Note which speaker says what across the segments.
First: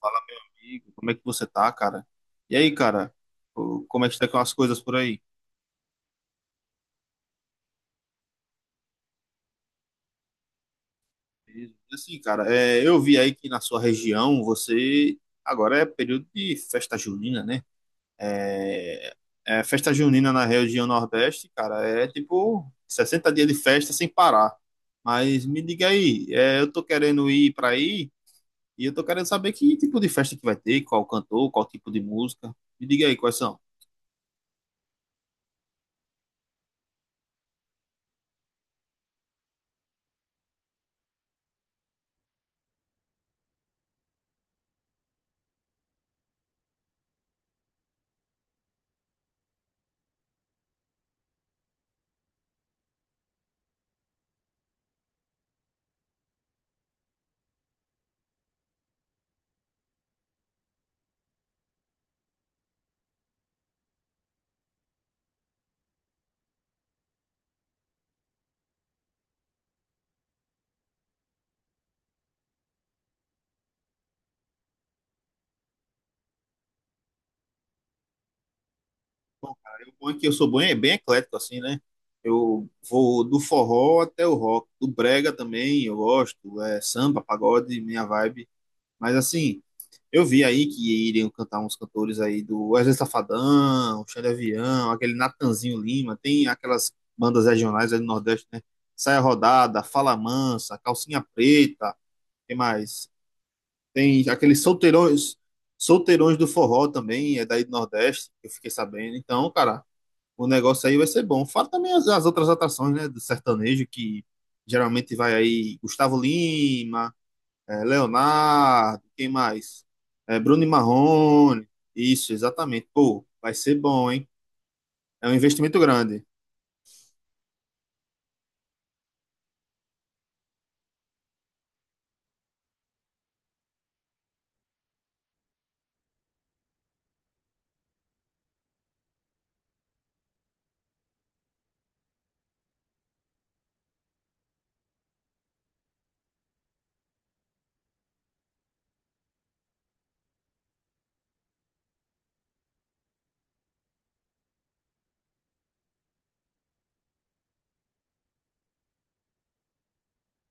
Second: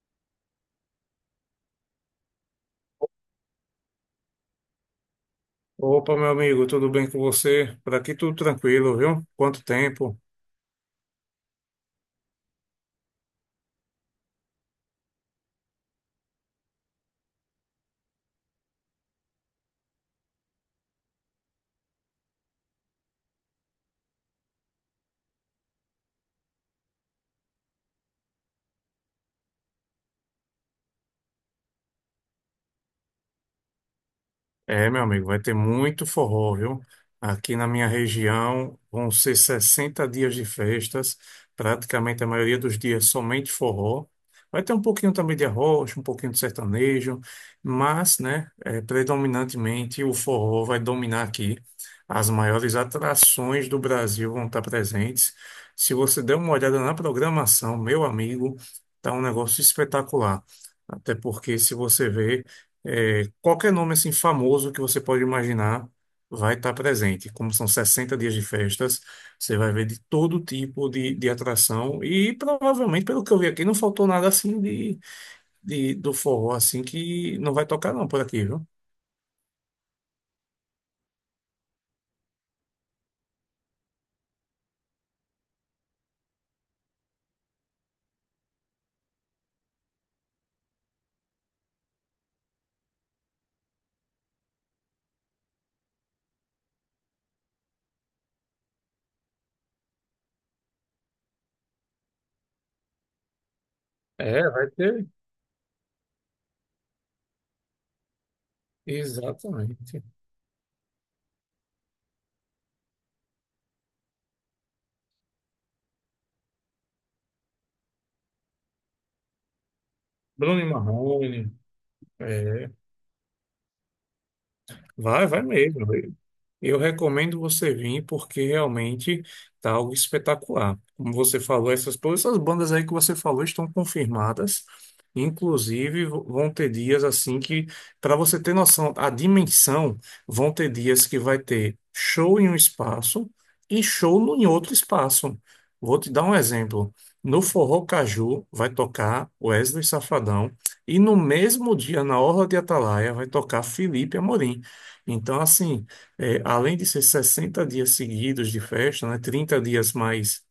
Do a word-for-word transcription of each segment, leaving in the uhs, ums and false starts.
Speaker 1: Fala, amigo, como é que você tá, cara? E aí, cara, o- como é que tá com as coisas por aí?
Speaker 2: Opa, meu amigo, tudo bem com você? Por aqui tudo tranquilo, viu? Quanto tempo?
Speaker 1: Beleza. Assim, cara, é, eu vi aí que na sua região você agora é período de festa junina, né? É, é, festa junina na região Nordeste, cara, é tipo sessenta dias de festa sem parar. Mas me diga aí, é, eu tô querendo ir pra aí e eu tô querendo saber que tipo de festa que vai ter, qual cantor, qual tipo de música. Me diga aí quais são.
Speaker 2: É, meu amigo, vai ter muito forró, viu? Aqui na minha região vão ser sessenta dias de festas, praticamente a maioria dos dias somente forró. Vai ter um pouquinho também de arroz, um pouquinho de sertanejo, mas, né, é, predominantemente o forró vai dominar aqui. As maiores atrações do Brasil vão estar presentes. Se você der uma olhada na programação, meu amigo, tá um negócio espetacular. Até porque, se você ver. É, qualquer nome assim famoso que você pode imaginar vai estar presente. Como são sessenta dias de festas, você vai ver de todo tipo de, de atração e provavelmente, pelo que eu vi aqui, não faltou nada assim de, de- do forró assim que não vai tocar não por aqui, viu?
Speaker 1: O bom é que eu sou bem, é bem eclético, assim, né? Eu vou do forró até o rock, do brega também, eu gosto, é samba, pagode, minha vibe. Mas assim, eu vi aí que iriam cantar uns cantores aí do Wesley Safadão, Xande Avião, aquele Natanzinho Lima, tem aquelas bandas regionais aí do Nordeste, né? Saia Rodada, Fala Mansa, Calcinha Preta, tem mais? Tem
Speaker 2: É,
Speaker 1: aqueles
Speaker 2: vai ter.
Speaker 1: solteirões, solteirões do forró também, é daí do Nordeste, eu fiquei sabendo. Então, cara,
Speaker 2: Exatamente.
Speaker 1: o negócio aí vai ser bom. Fora também as, as outras atrações, né, do sertanejo, que geralmente vai aí Gustavo Lima, é, Leonardo, quem mais? É,
Speaker 2: Bruno
Speaker 1: Bruno
Speaker 2: e
Speaker 1: e
Speaker 2: Marrone.
Speaker 1: Marrone. Isso,
Speaker 2: É,
Speaker 1: exatamente. Pô, vai ser bom, hein?
Speaker 2: vai,
Speaker 1: É um
Speaker 2: vai
Speaker 1: investimento
Speaker 2: mesmo.
Speaker 1: grande.
Speaker 2: Eu recomendo você vir porque realmente tá algo espetacular. Como você falou, essas todas essas bandas aí que você falou estão confirmadas. Inclusive, v- vão ter dias assim que, para você ter noção, a dimensão, vão ter dias que vai ter show em um espaço e show no- em outro espaço. Vou te dar um exemplo. No Forró Caju vai tocar Wesley Safadão e no mesmo dia, na Orla de Atalaia, vai tocar Felipe Amorim. Então, assim. É, além de ser sessenta dias seguidos de festa, né, trinta dias mais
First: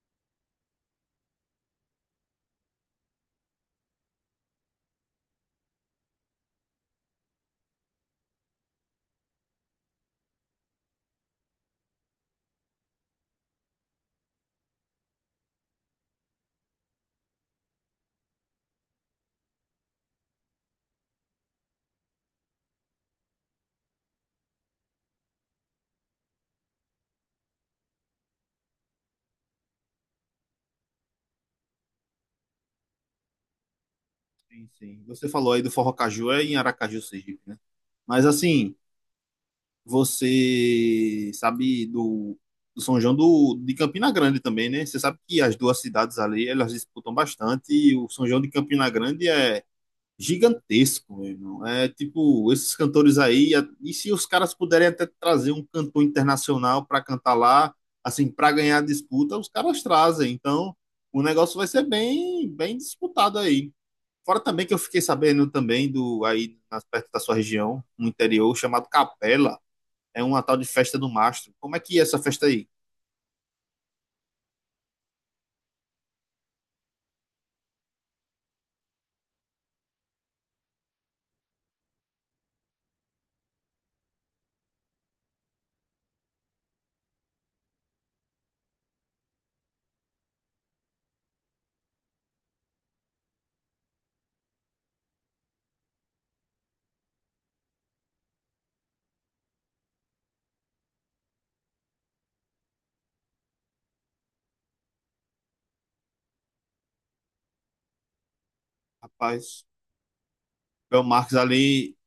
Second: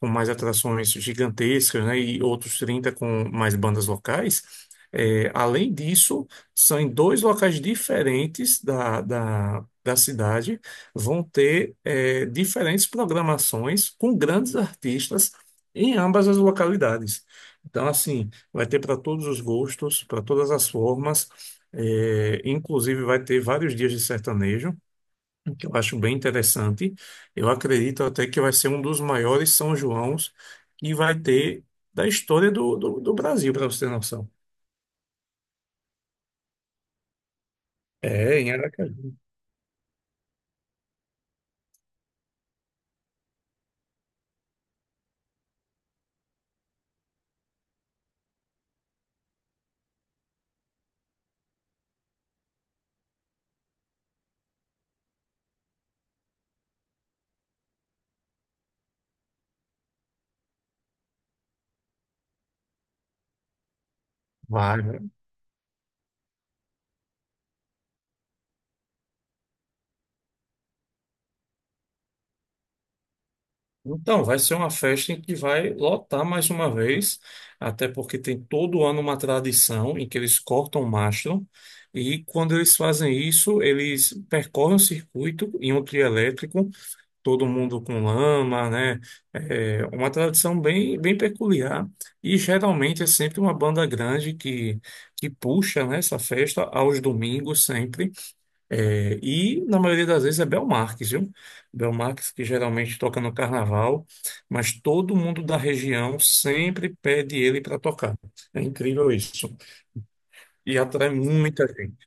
Speaker 2: com mais atrações gigantescas, né, e outros trinta com mais bandas locais, é, além disso, são em dois locais diferentes da, da, da cidade, vão ter é, diferentes programações com grandes artistas em ambas as localidades. Então, assim, vai ter para todos os gostos, para todas as formas, é, inclusive vai ter vários dias de sertanejo que eu acho bem interessante. Eu acredito até que vai ser um dos maiores São Joãos que vai ter da história do, do, do Brasil, para você ter noção.
Speaker 1: Sim, sim. Você falou aí do Forró Caju, é em Aracaju, Sergipe, né? Mas
Speaker 2: É, em
Speaker 1: assim,
Speaker 2: Aracaju.
Speaker 1: você sabe do, do São João do, de Campina Grande também, né? Você sabe que as duas cidades ali, elas disputam bastante e o São João de Campina Grande é gigantesco, meu irmão. É tipo, esses cantores aí, a- e se os caras puderem até trazer um cantor internacional para cantar lá, assim, para ganhar a disputa, os caras trazem. Então, o negócio vai ser bem, bem disputado aí. Fora também que eu
Speaker 2: Vai, né?
Speaker 1: fiquei sabendo também do aí nas- perto da sua região, no interior, chamado Capela, é uma tal de festa do mastro. Como é que é essa festa aí?
Speaker 2: Então, vai ser uma festa em que vai lotar mais uma vez, até porque tem todo ano uma tradição em que eles cortam o mastro, e quando eles fazem isso, eles percorrem o circuito em um trio elétrico todo mundo com lama, né? É uma tradição bem, bem peculiar e geralmente é sempre uma banda grande que, que puxa, né, essa festa aos domingos sempre. É, e na maioria das vezes é Belmarques, viu? Belmarques que geralmente toca no carnaval, mas todo mundo da região sempre pede ele para tocar. É incrível isso.
Speaker 1: Rapaz,
Speaker 2: E
Speaker 1: Bel
Speaker 2: atrai
Speaker 1: Marques
Speaker 2: muita
Speaker 1: ali
Speaker 2: gente.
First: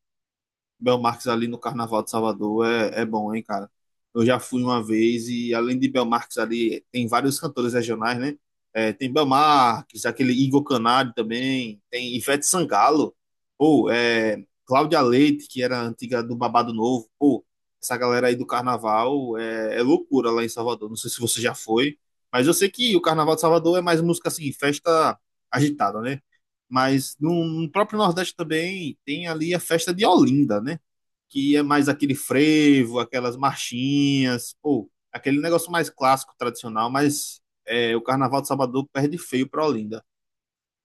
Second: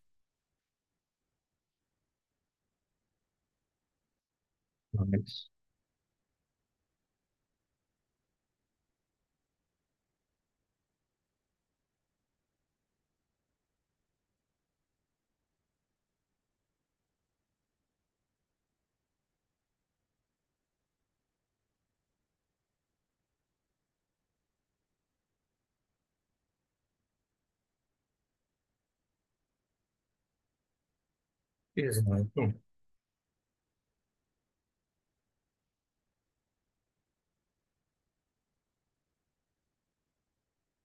Speaker 1: Belmarques ali no Carnaval de Salvador é, é bom, hein, cara? Eu já fui uma
Speaker 2: Né?
Speaker 1: vez e além de Belmarques ali, tem vários cantores regionais, né? É, tem Belmarques, aquele Igor Canário também, tem Ivete Sangalo, pô, é, Cláudia Leite, que era antiga do Babado Novo, pô, essa galera aí do Carnaval é, é loucura lá em Salvador. Não sei se você já foi, mas eu sei que o Carnaval de Salvador é mais música assim, festa agitada, né? Mas no, no próprio Nordeste também tem ali a festa de Olinda, né? Que é mais aquele
Speaker 2: Exato.
Speaker 1: frevo, aquelas marchinhas, ou aquele negócio mais clássico, tradicional, mas é, o Carnaval de Salvador perde feio para Olinda.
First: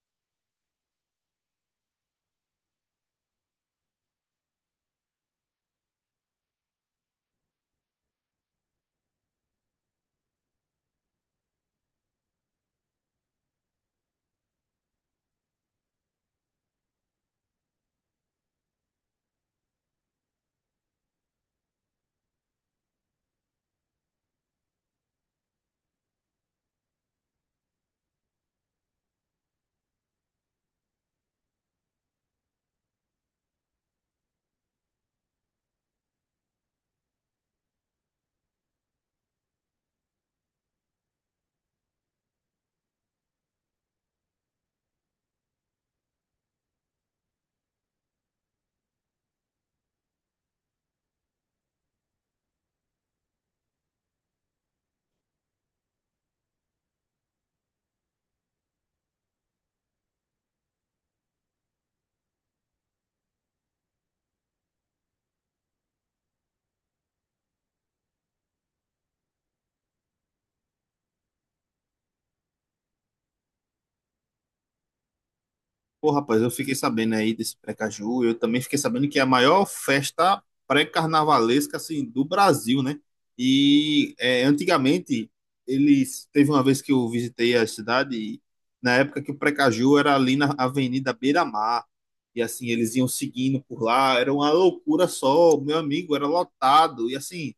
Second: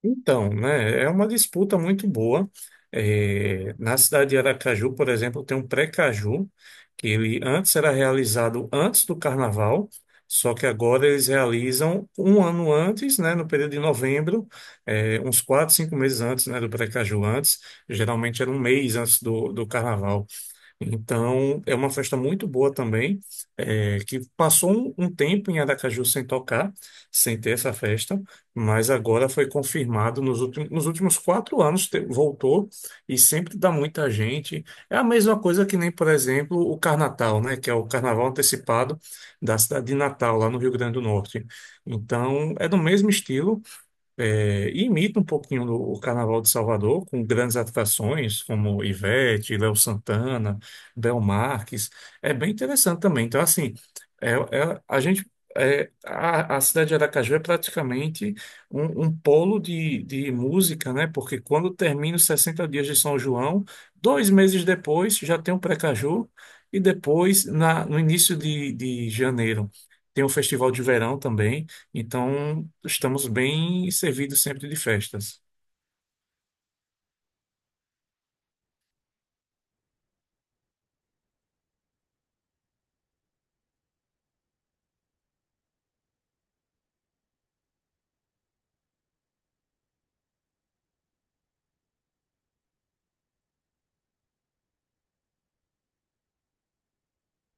Speaker 2: Então, né, é uma disputa muito boa. É, na cidade de Aracaju, por exemplo, tem um pré-caju, que ele antes era realizado antes do carnaval, só que agora eles realizam um ano antes, né, no período de novembro, é, uns quatro, cinco meses antes, né, do pré-caju antes, geralmente era um mês antes do, do carnaval. Então, é uma festa muito boa também, é, que passou um, um tempo em Aracaju sem tocar, sem ter essa festa, mas agora foi confirmado nos últimos, nos últimos quatro anos, te- voltou e sempre dá muita gente. É a mesma coisa que nem, por exemplo, o Carnatal, né, que é o carnaval antecipado da cidade de Natal, lá no Rio Grande do Norte. Então, é do mesmo estilo, é, e imita um pouquinho do- o Carnaval de Salvador, com grandes atrações como Ivete, Léo Santana, Bel Marques. É bem interessante também. Então, assim, é, é- a gente. é, a, a cidade de Aracaju é praticamente um, um polo de, de música, né? Porque quando termina os sessenta dias de São João, dois meses depois já tem o Precaju, e depois, na, no início de, de janeiro, tem o Festival de Verão também. Então, estamos bem servidos sempre de festas.
Speaker 1: Pô, rapaz, eu fiquei sabendo aí desse Precaju. Eu também fiquei sabendo que é a maior festa pré-carnavalesca assim, do Brasil, né? E é, antigamente, eles. Teve uma vez que eu visitei a cidade, e na época que o Precaju era ali na Avenida Beira-Mar. E assim, eles iam seguindo por lá. Era uma loucura só. Meu amigo, era lotado. E assim.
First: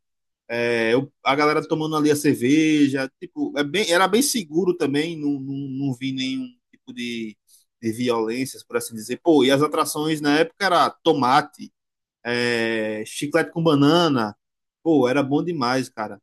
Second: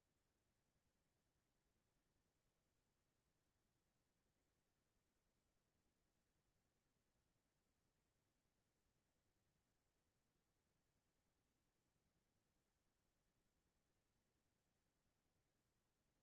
Speaker 1: É, eu- a galera tomando ali a cerveja, tipo, é bem, era bem seguro também, não, não, não vi nenhum tipo de, de violências, por assim dizer. Pô, e as atrações na época era tomate, é, chiclete com banana, pô, era bom demais, cara.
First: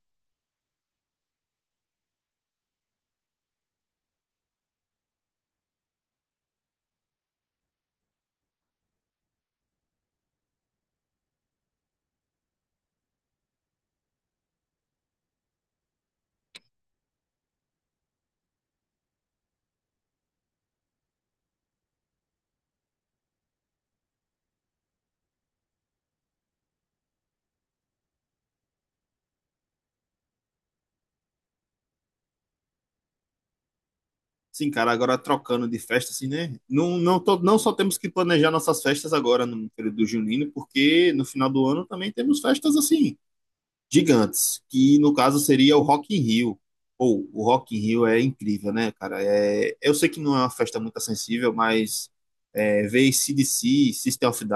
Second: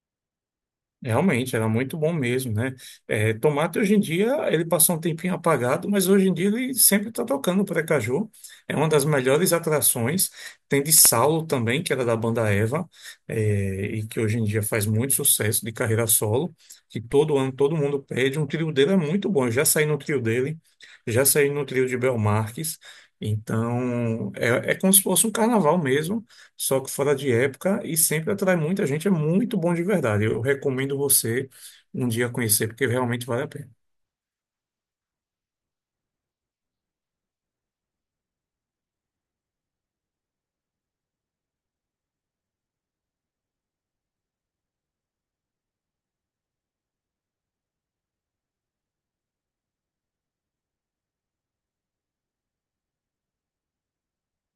Speaker 2: Realmente, era muito bom mesmo, né? É, Tomate, hoje em dia, ele passou um tempinho apagado, mas hoje em dia ele sempre está tocando o Precaju. É uma das melhores atrações. Tem de Saulo também, que era da banda Eva, é, e que hoje em dia faz muito sucesso de carreira solo, que todo ano todo mundo pede. Um trio dele é muito bom. Eu já saí no trio dele, já saí no trio de Bel Marques. Então, é, é como se fosse um carnaval mesmo só que fora de época e sempre atrai muita gente. É muito bom de verdade. Eu recomendo você um dia conhecer, porque realmente vale a pena.
Speaker 1: Sim, cara, agora trocando de festa, assim, né? Não, não, to- não só temos que planejar nossas festas agora no período do junino, porque no final do ano também temos festas assim gigantes, que no caso seria o Rock in Rio. Ou, o Rock in Rio é incrível, né, cara? É, eu sei que não é uma festa muito acessível, mas é, ver a c d c, System of a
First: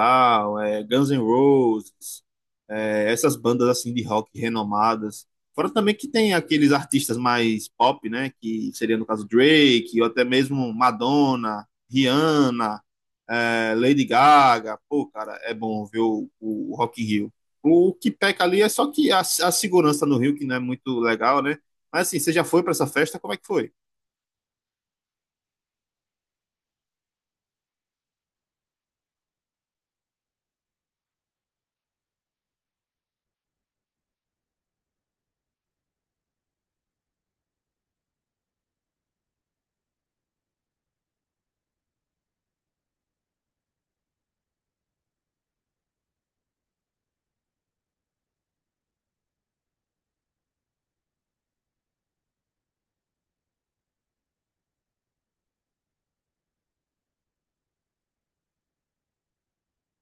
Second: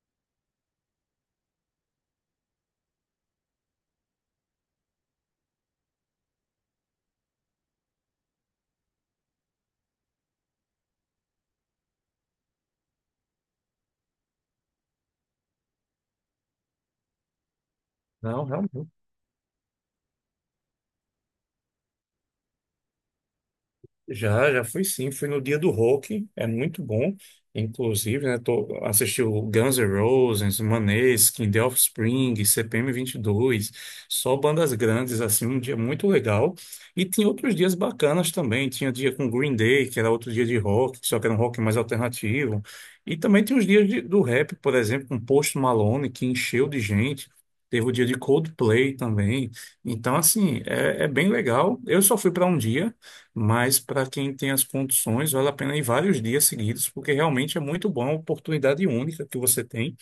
Speaker 1: Down, é, Guns N' Roses, é, essas bandas assim de rock renomadas. Fora também que tem aqueles artistas mais pop, né, que seria no caso Drake, ou até mesmo Madonna, Rihanna, é, Lady Gaga. Pô, cara, é bom ver o, o Rock in Rio. O que peca
Speaker 2: Não,
Speaker 1: ali é só
Speaker 2: realmente.
Speaker 1: que a, a segurança no Rio, que não é muito legal, né? Mas assim, você já foi para essa festa? Como é que foi?
Speaker 2: Já, já fui sim, fui no dia do rock, é muito bom, inclusive, né, tô, assisti o Guns N' Roses, Maneskin, The Offspring, C P M dois só bandas grandes, assim, um dia muito legal, e tinha outros dias bacanas também, tinha dia com Green Day, que era outro dia de rock, só que era um rock mais alternativo, e também tinha os dias de- do rap, por exemplo, com Post Malone, que encheu de gente, teve o dia de Coldplay também, então, assim, é, é bem legal, eu só fui para um dia, mas para quem tem as condições, vale a pena ir vários dias seguidos, porque realmente é muito bom, uma oportunidade única que você tem.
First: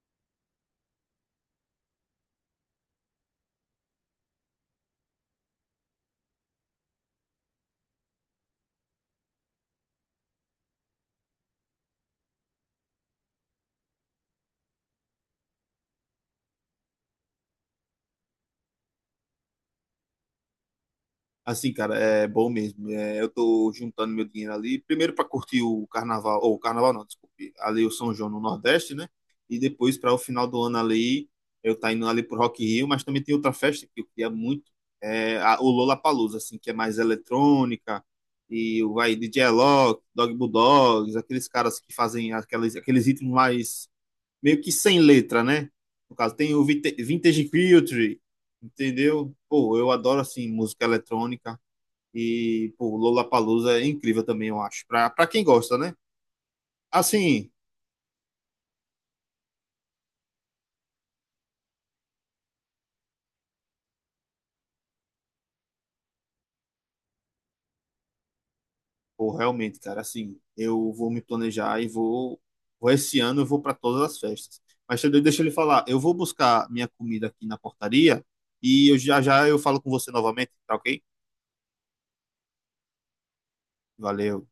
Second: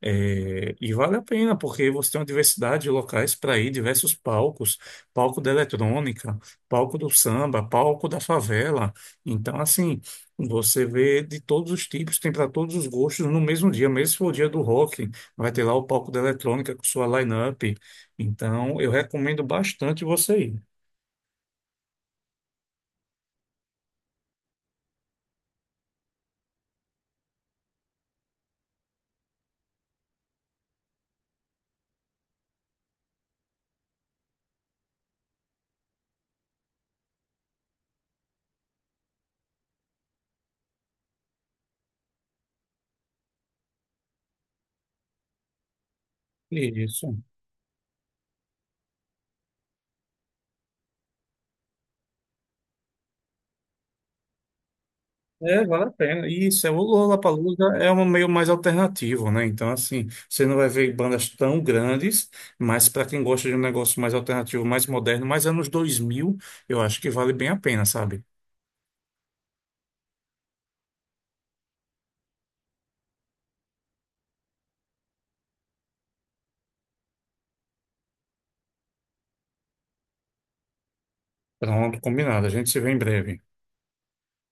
Speaker 2: É, e vale a pena, porque você tem uma diversidade de locais para ir, diversos palcos, palco da eletrônica, palco do samba, palco da favela. Então, assim, você vê de todos os tipos, tem para todos os gostos no mesmo dia, mesmo se for o dia do rock, vai ter lá o palco da eletrônica com sua line-up. Então, eu recomendo bastante você
Speaker 1: Assim, cara, é bom mesmo. É, eu tô juntando meu dinheiro ali, primeiro para curtir o carnaval, ou o carnaval não, desculpe, ali o São João no Nordeste, né? E depois para o final do ano ali, eu tá indo ali pro Rock in Rio, mas também tem outra festa que eu queria muito, é a, o Lollapalooza, assim, que é mais eletrônica, e vai D J Alok, Dog Bulldogs, aqueles caras que fazem aqueles, aqueles ritmos mais meio que sem letra, né? No caso, tem o
Speaker 2: ir. Isso.
Speaker 1: Vintage Culture, entendeu? Pô, eu adoro, assim, música eletrônica. E, pô, Lollapalooza é incrível também, eu acho. Pra, pra quem
Speaker 2: É,
Speaker 1: gosta,
Speaker 2: vale a
Speaker 1: né?
Speaker 2: pena. E Isso, é, o
Speaker 1: Assim,
Speaker 2: Lollapalooza é um meio mais alternativo, né? Então, assim, você não vai ver bandas tão grandes, mas para quem gosta de um negócio mais alternativo, mais moderno, mais anos dois mil eu acho que vale bem a pena, sabe?
Speaker 1: pô, realmente, cara, assim, eu vou me planejar e vou... vou esse ano, eu vou para todas as festas. Mas Xandão, deixa ele falar. Eu vou buscar minha comida aqui na portaria e eu já já eu falo com você novamente, tá ok?
Speaker 2: Pronto, combinado. A gente se vê em breve.
Speaker 1: Valeu.